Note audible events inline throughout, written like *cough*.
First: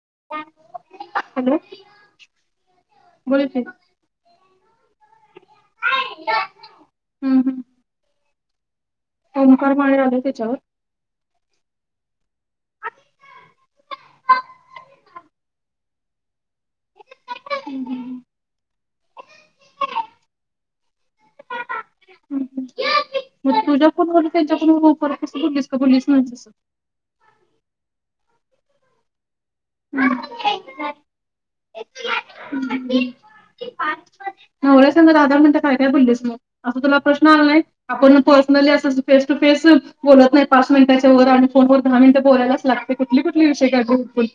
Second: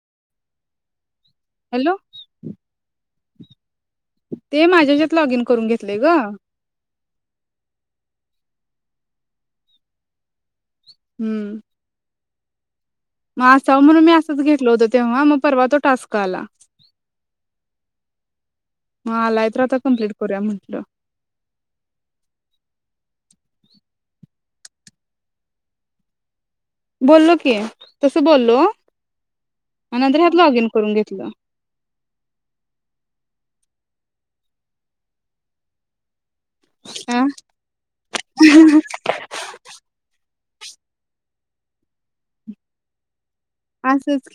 *unintelligible* Hello बोल की ते माझ्या याच्यात लॉग इन करून घेतलेय गं हम्म हम्म ओंकार माळी आलय तेच्यावर हम्म मग असावं म्हणून मी असंच घेतलं होतं तेव्हा मग परवा तो टास्क आला म आलाय तर आता कम्प्लीट करूया म्हटलं हम् हम् मग तुझ्या फोन वरून त्यांच्या फोनवरुन परत कसं बोललीस, का बोललीस नाही तसं? बोललो की तसं बोललो उम आणि हम् नंतर ह्यात लॉग हम् इन करून घेतलं हम् नवऱ्या संग दहा दहा मिनटं काय काय बोललीस मग? असं तुला अ प्रश्न आला नाही, आपण पर्सनली असं फेस टू फेस बोलत नाही पाच मिनिटाच्या वर आणि फोनवर दहा मिनटं बोलायलाच लागतंय कुटली कुट तो विषय काय गो पण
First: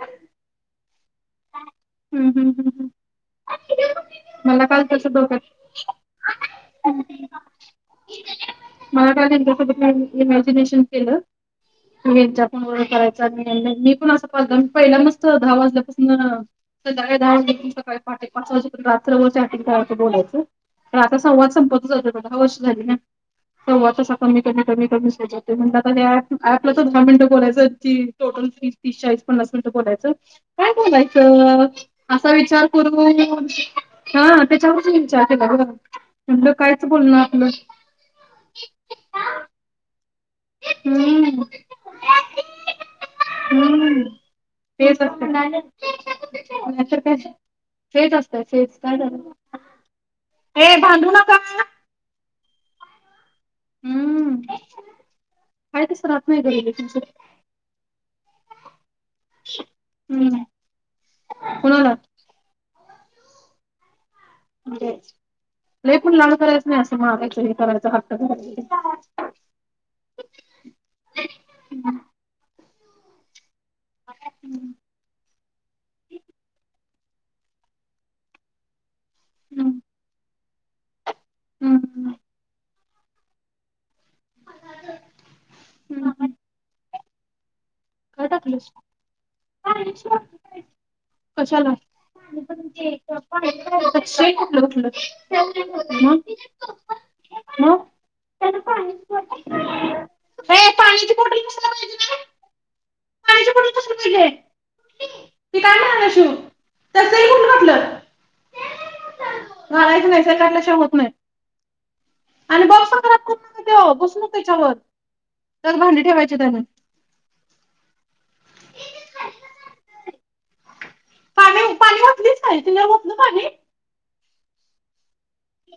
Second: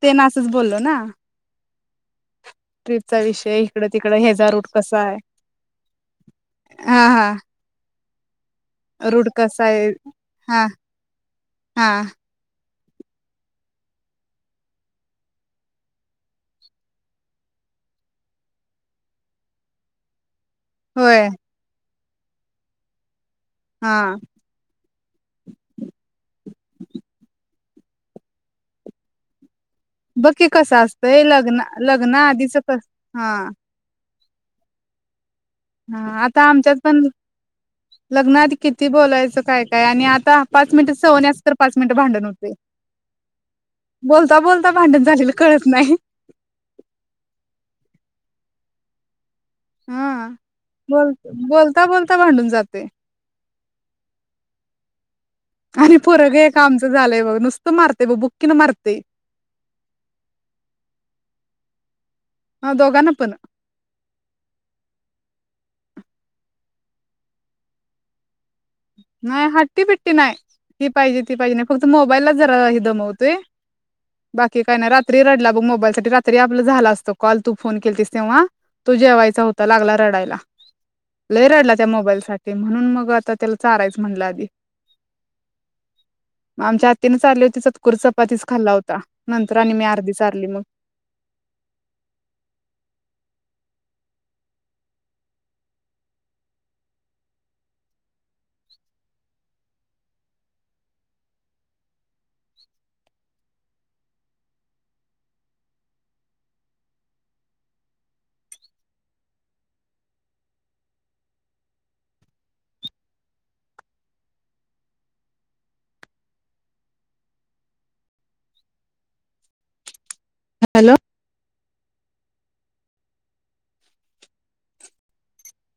ते ना असच बोललो ना! हम्म हम् ट्रिपचा विषय हिकडं तिकडं हेजा मला रूट काल कसा तसं आय, डोक्यात हा हा इत ठेव मला का रूट कसा आहे *unintelligible* हा इमॅजिनेशन केलं हा आणि हेंच्या फोनवर करायचा *unintelligible* मी पण असं पगन पहिला मस्त दहा वाजल्यापासनं, संध्याकाळी दहा वाजेपर्यंत, सकाळी पहाटे पाच वाजेपर्यंत रात्रभर चॅटिंग करायचं बोलायचं त आता होय संवाद संपत आलंय दहा वर्ष झाली ना हा संवाद तसा कमी कमी कमी कमीच होत जातोय म्हणलं आता हे अँप अँपला तर दहा मिनटं बोलायचंय ती टोटल फीज तीस चाळीस पन्नास मिनिटं बोलायचं, बघ की काय कसं असतंय लग्न बोलायचं? लग्न असा आधीच विचार कस हा करून हा त्याच्यावरच विंचार हा आता आमच्यात पण आपलं लग्ना आधी किती बोलायचं काय काय आणि आत हम्म होते. हम्म बोलता बोलता तेच भांडण असत झालेलं कळत नाही. नाहीतर काय तेच असत तेच *inaudible* हा हे भांडू बोल नका बोलता बोलता भांडून जात *inaudible* हम्म काय आणि तसं राहत फरक नाही ग आहे का आमचं रिलेशनशिप झालंय बग नुसतं मारत बघ बुक्कीन मारतय कोणाला? दोघांना पण लई पण लाड करायचं नाही असं मारायचं हे करायचं हट्ट धरायचा नाही हट्टी पिट्टी नाही ती पाहिजे ती पाहिजे नाही फक्त मोबाईललाच जरा हे दमवतोय बाकी काय नाही रात्री रडला बघ मोबाईल साठी रात्री आपलं झाला अस तो कॉल तू फोन केलंतीस तेव्हा तो जेवायचा होता हम्म लागला रडायला लई राडला त्या हम्म मोबाईल साठी म्हणून मग भातात त्याला चारायच- म्हणलं आधी हम्म आमच्या आ त्यानं चारल्यावर तीच काय टाकलं अर्धी चारली मग कशाला? *unintelligible* पाण्याची बॉटल कशाला पाहिजे *unintelligible* आणि बॉक्स पण खराब करू नका तो बसू नको त्याच्यावर त्यात भांडी ठेवायची आणून हॅलो पाणी पाणी ओतलीच काय तिने ओतलं पाणी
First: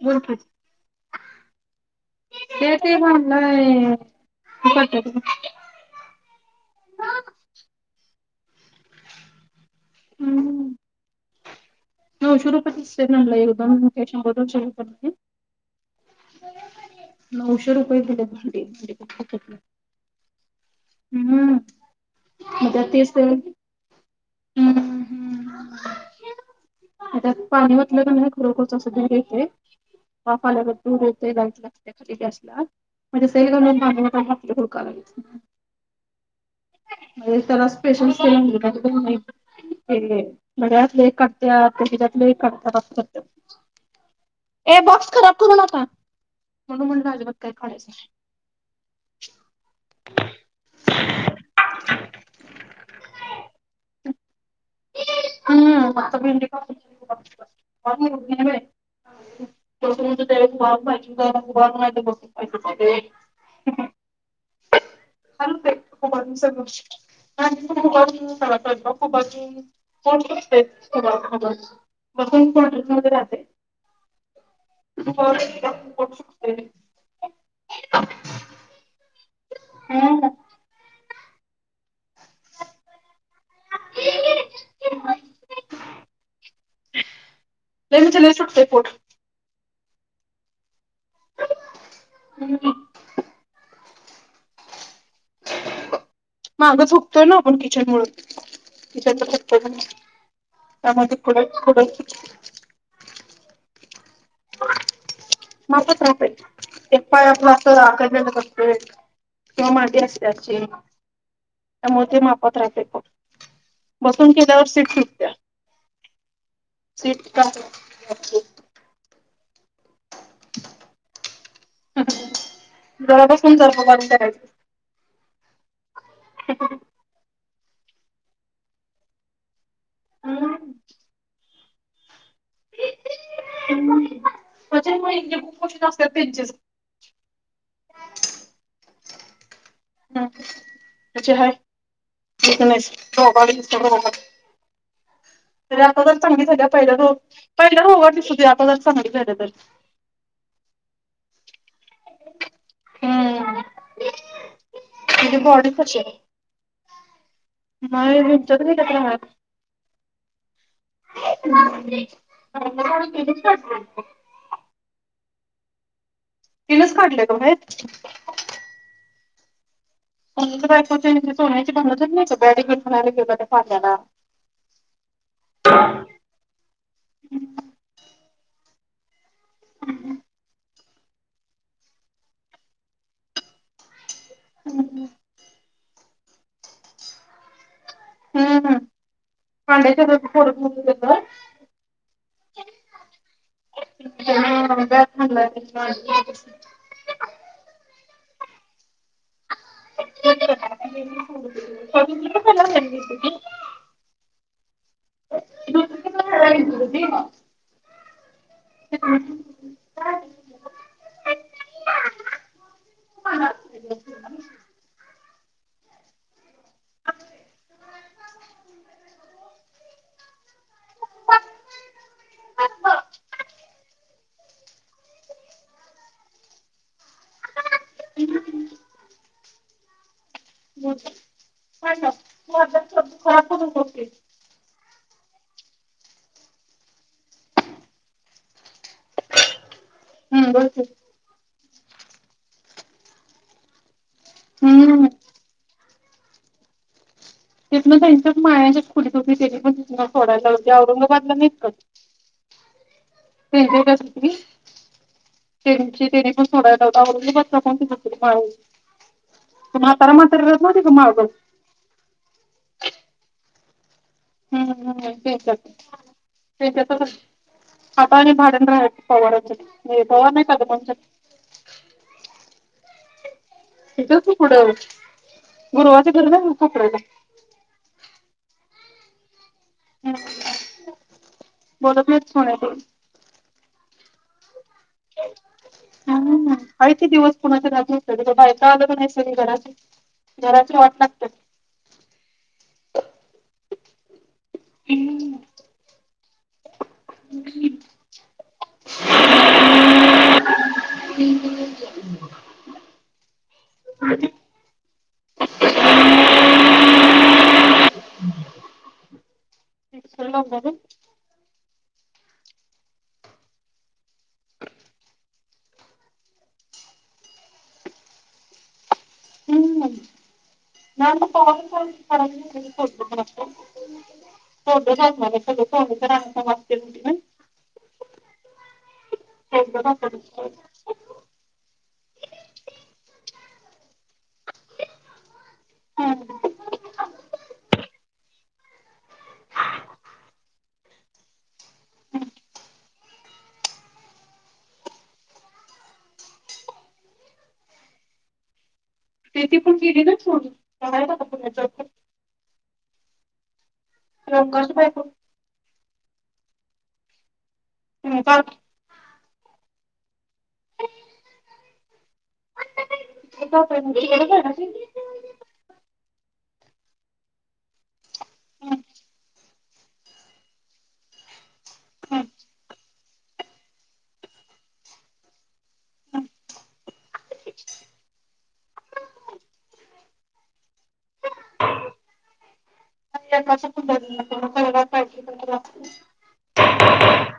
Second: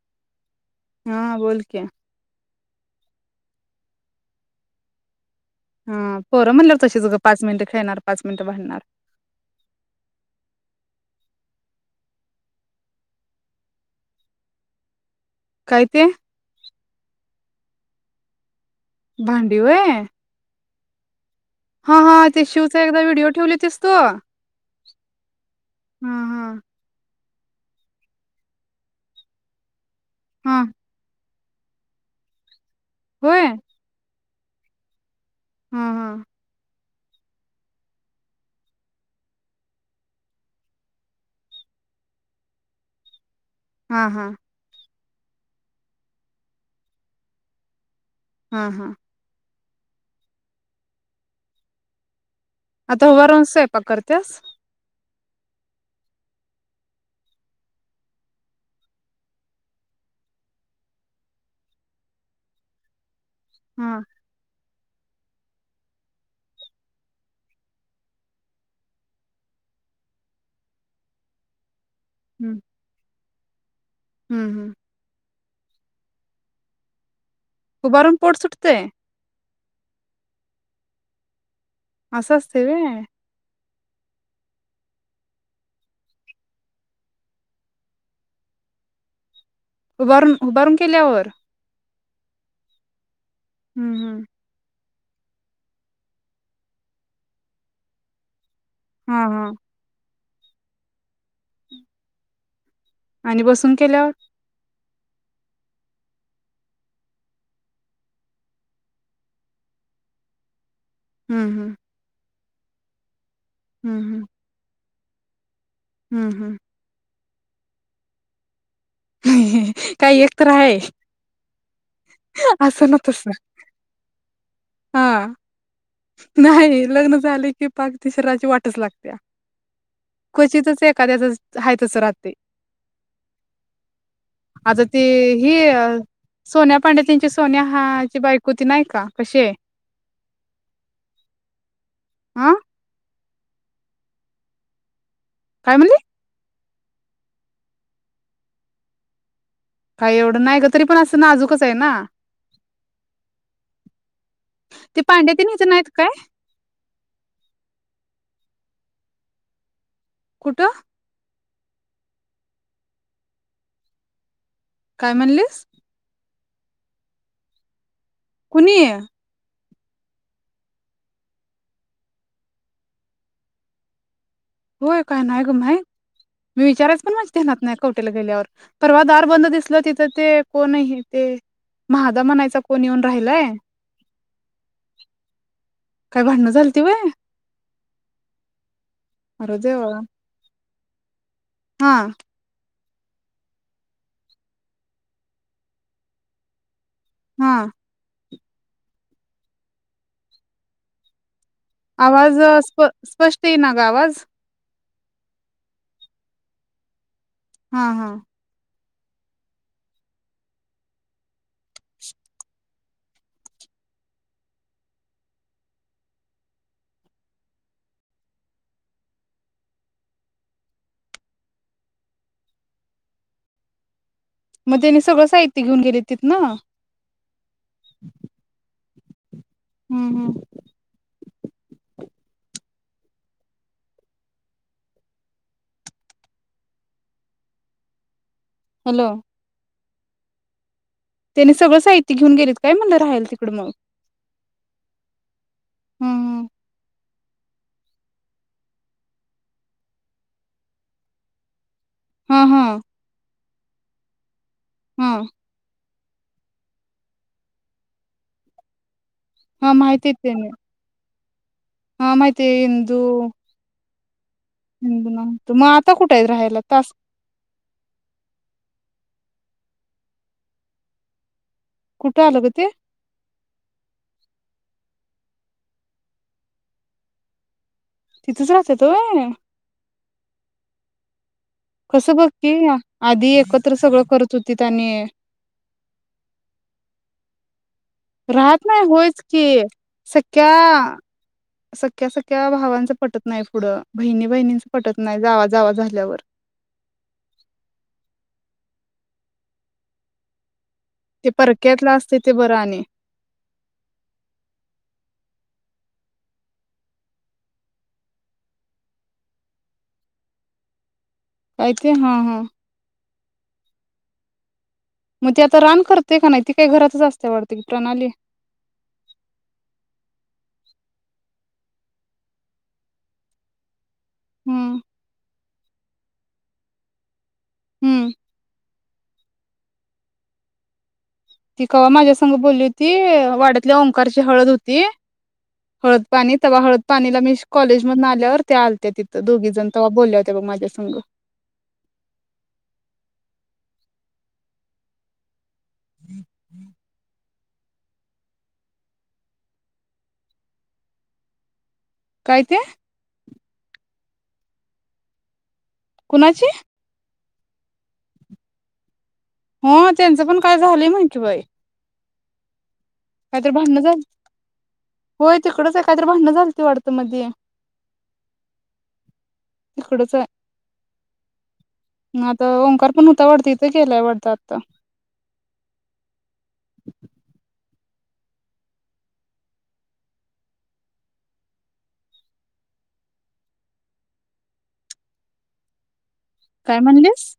बोल की हा बोल क्या *inaudible* हा पोरं म्हणल्यावर तशीच ग पाच मिनट खेळणार पाच मिनटं भांडणार हूं नवशे रुपयाचे *unintelligible* म्हटलं शंभर दोनशे रुपये *unintelligible* काय ते नऊशे रुपये दिले भा भांडी व्हय हम्म हा हा ते मग शिवचा त्यात एकदा तेच व्हिडिओ ते ठेवली होतीस तो हा हा त्यात पाणी ओतलं क नाही खरोखरच अस ढग येते *unintelligible* हा बदलुन घे ते लाईट लागत्या खाली डॅशला म्हणजे होय सेल घालून चालू होत *unintelligible* हुडकाल्यात हा हा म्हणजे त्याला स्पेशल घ *unintelligible* *unintelligible* *inaudible* हा हा बॉक्स खराब करू नका म्हणुन म्हटलं आजिबात काय काढायच नाय हा हा *inaudible* आता उभा राहून स्वयंपाक करत्यास *inaudible* *unintelligible* हा *unintelligible* *inaudible* बसून हम्म फूल फ्रीज मध्ये राहतंय हम्म हम्म *inaudible* *unintelligible* उभा राहून पोट सुटतय *unintelligible* असं असतय व्हय *unintelligible* त्यानी सगळं सुटतय पोट उभारून उभारून केल्यावर *inaudible* हम्म हम्म मागं झोकतोय ना आपण किचन मूळ *unintelligible* *inaudible* हा हा त्यामुळं ते कडक कडक आणि बसून केल्यावर माझा दुसरा पाय, एक पाय आपलं असं आखडलेलं असतोय किंवा मांडी असतेय अशी हम्म हम्म त्यामुळे ते माफ *unintelligible* हम्म हम्म बसून केल्यावर शिकतो. हम्म हम्म *unintelligible* काय एक तर आहे. असं ना तसं. घरापासून जरा *unintelligible* करायच हां नाही लग्न झालंय. ती पाक ती शरीराची वाटच लागत्याय. क्वचितच एखाद्याचंच हाय तसं राहतंय. आता म्हणजे ती मग जे हि, खूप क्वेश्चन असतात त्यांचेच सोन्या पांडे त्यांची सोनिया हाय बायको ती नाही का? कशी हाय? हम्म त्याचे आहेत हां, इंटरनॅशन रोगाट दिसतो रोगाट काय तरी म्हणली? आता जरा चांगली झाल्या. पहिल्या पहिल्या रोगाट दिसत होती, आता जरा चांगली झाल्या तर काही एवढं नाही ग तरी पण असं नाजुकचं हाय ना, हम्म ते पांड्या तिची तेन हित बॉडी नाहीत कशी काय? आहे? नाही ह्याच्यात गेल्यात राहायला. कुठं? *inaudible* काय म्हणलीस. तिनच काढलं काय बाहेर कुणी? पनूची बायकोची आणि सोन्याची भांडण झाली नाही का बॅट बॉल खेळायला गेली पाल्याला होय काय नाही ग माहित, मी विचारायच पण माझ्या ध्यानात नाही कवटेला गेल्यावर. परवा दार बंद. दिसल तिथं ते कोण हाय की ते महादा म्हणायचा कोण येऊन राहिलाय. *unintelligible* काय भांडणं झालीती व्हय? हम्म हम्म अरे देवा! पांड्याच्या हातात पोर खुश होतात. काय? हा *inaudible* हा *inaudible* आवाज स्प स्पष्ट येई ना ग आवाज *inaudible* हा हा *inaudible* *inaudible* मग त्याने सगळं साहित्य घेऊन गेलेत तिथंन *inaudible* हूं हूं *inaudible* हॅलो हूं बोल की त्यांनी सगळं साहित्य घेऊन गेलेत काय म्हणल राहायला तिकडं मग हूं हूं हूं तिथनं त्यांच्या मायाच्या खोलीत होती त्यांनी पण तिथं सोडायला लावले औरंगाबादला नाहीत का हा हा *unintelligible* हं त्यांची तेनी पण सोडायला लावली औरंगाबादचा हा *unintelligible* म्हातारा माहितीय म्हातारी राहतं नव्हती काय माग माहितीये इंदू हूं इंदू हूं ना मग त्याच्याकड आता कुठं आहेत राहायला त्यांच्या तास संग आता आणि भाड्यान राहायच पवाराच्यात ते पवार नाय का गं त्यांच्यात कुठं आलं गं ते त्याच्या की पुढं गुरवाची घरं नाही व्हय कोपऱ्याला तिथेच राहत्यात होयं *inaudible* कसं नाहीत बघ की सोन्या ताई आधी एकत्र सगळं करत तिथं आणि हम्म आहे *unintelligible* राहत बायका नाही आलं का होयच सगळी की घराची सख्या घराची वाट लागत्यात सख्या सख्या भावांचं पटत नाही पुढं बहिणी बहिणींचं पटत नाही जावा जावा झाल्यावर *inaudible* ते परक्यातल असतय ते बरं आणि *inaudible* काय ते हा हा म ती आता रान करते का नाही ती काय घरातच असते वाटत की प्रणाली *unintelligible* *unintelligible* हम्म *inaudible* हम्म *unintelligible* ती कवा माझ्या संग बोलली होती वाड्यातल्या ओंकारची हळद होती हळद पाणी तेव्हा हळद पाणी ला काॅलेज मधन आल्यावर ते आलत्या तिथं दोघी जण तेव्हा बोल्या होत्या बघ माझ्या संग हम् हम्म हम्म ती ती पण गेली ग सोडुन *unintelligible* काय ते? रंगाची बायको कुणाची? *unintelligible* हो त्यांचं पण काय झालंय म्हण कि बाई काहीतरी जातोय भांडणं म्हणजे झालती तिकडे जाणार ती. होय हम्म, तिकडंच आहे काय तर भांडण झालती वाढत मधी इकडच हाय हम्म, आता ओंकार पण हुता वाटत इथं गेलाय वाटत आता हम्म. *inaudible* *unintelligible* पाहिजे काय म्हणालीस?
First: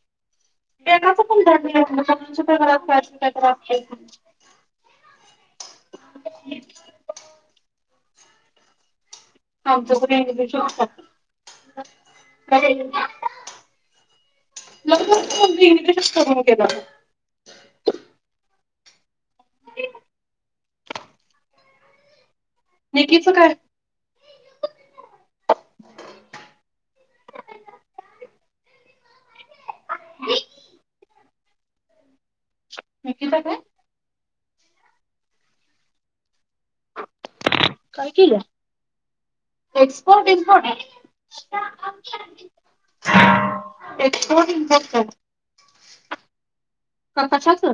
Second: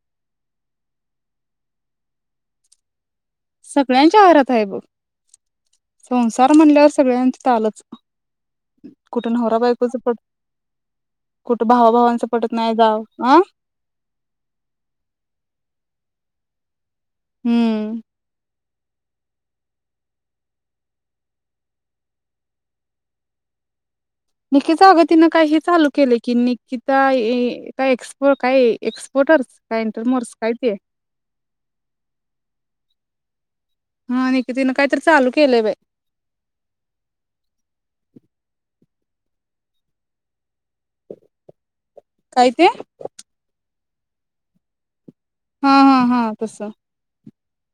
*unintelligible* पण तर असते. सगळ्यांच्या घरात आहे बघं संसार म्हणल्यावर सगळ्यांच्यात आलंच *inaudible* बायकोचं आमच पण पट इंग्लिश कुठं भावा भावांचं पटत नाही जाव अ वाचालत *unintelligible* केला होता हम्म *unintelligible* नितीच काय निक्कीच अगं तीनं काही चालू केलं की निकिता ए काय एसपो काय एक्सपोर्टर्स काय इंटरमोर्स काय ते? हितं काय? हां निक्की तीन काहीतर चालू केलंय बाई काय केल्या एक्सपोर्ट एसपोर्ट काय ते? एक्सपोर्ट इनपोर्ट काय हां हां हां तसं कशाच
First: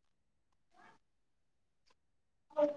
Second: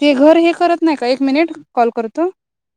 ते घर हे करत नाही का एक मिनिट कॉल करतो हो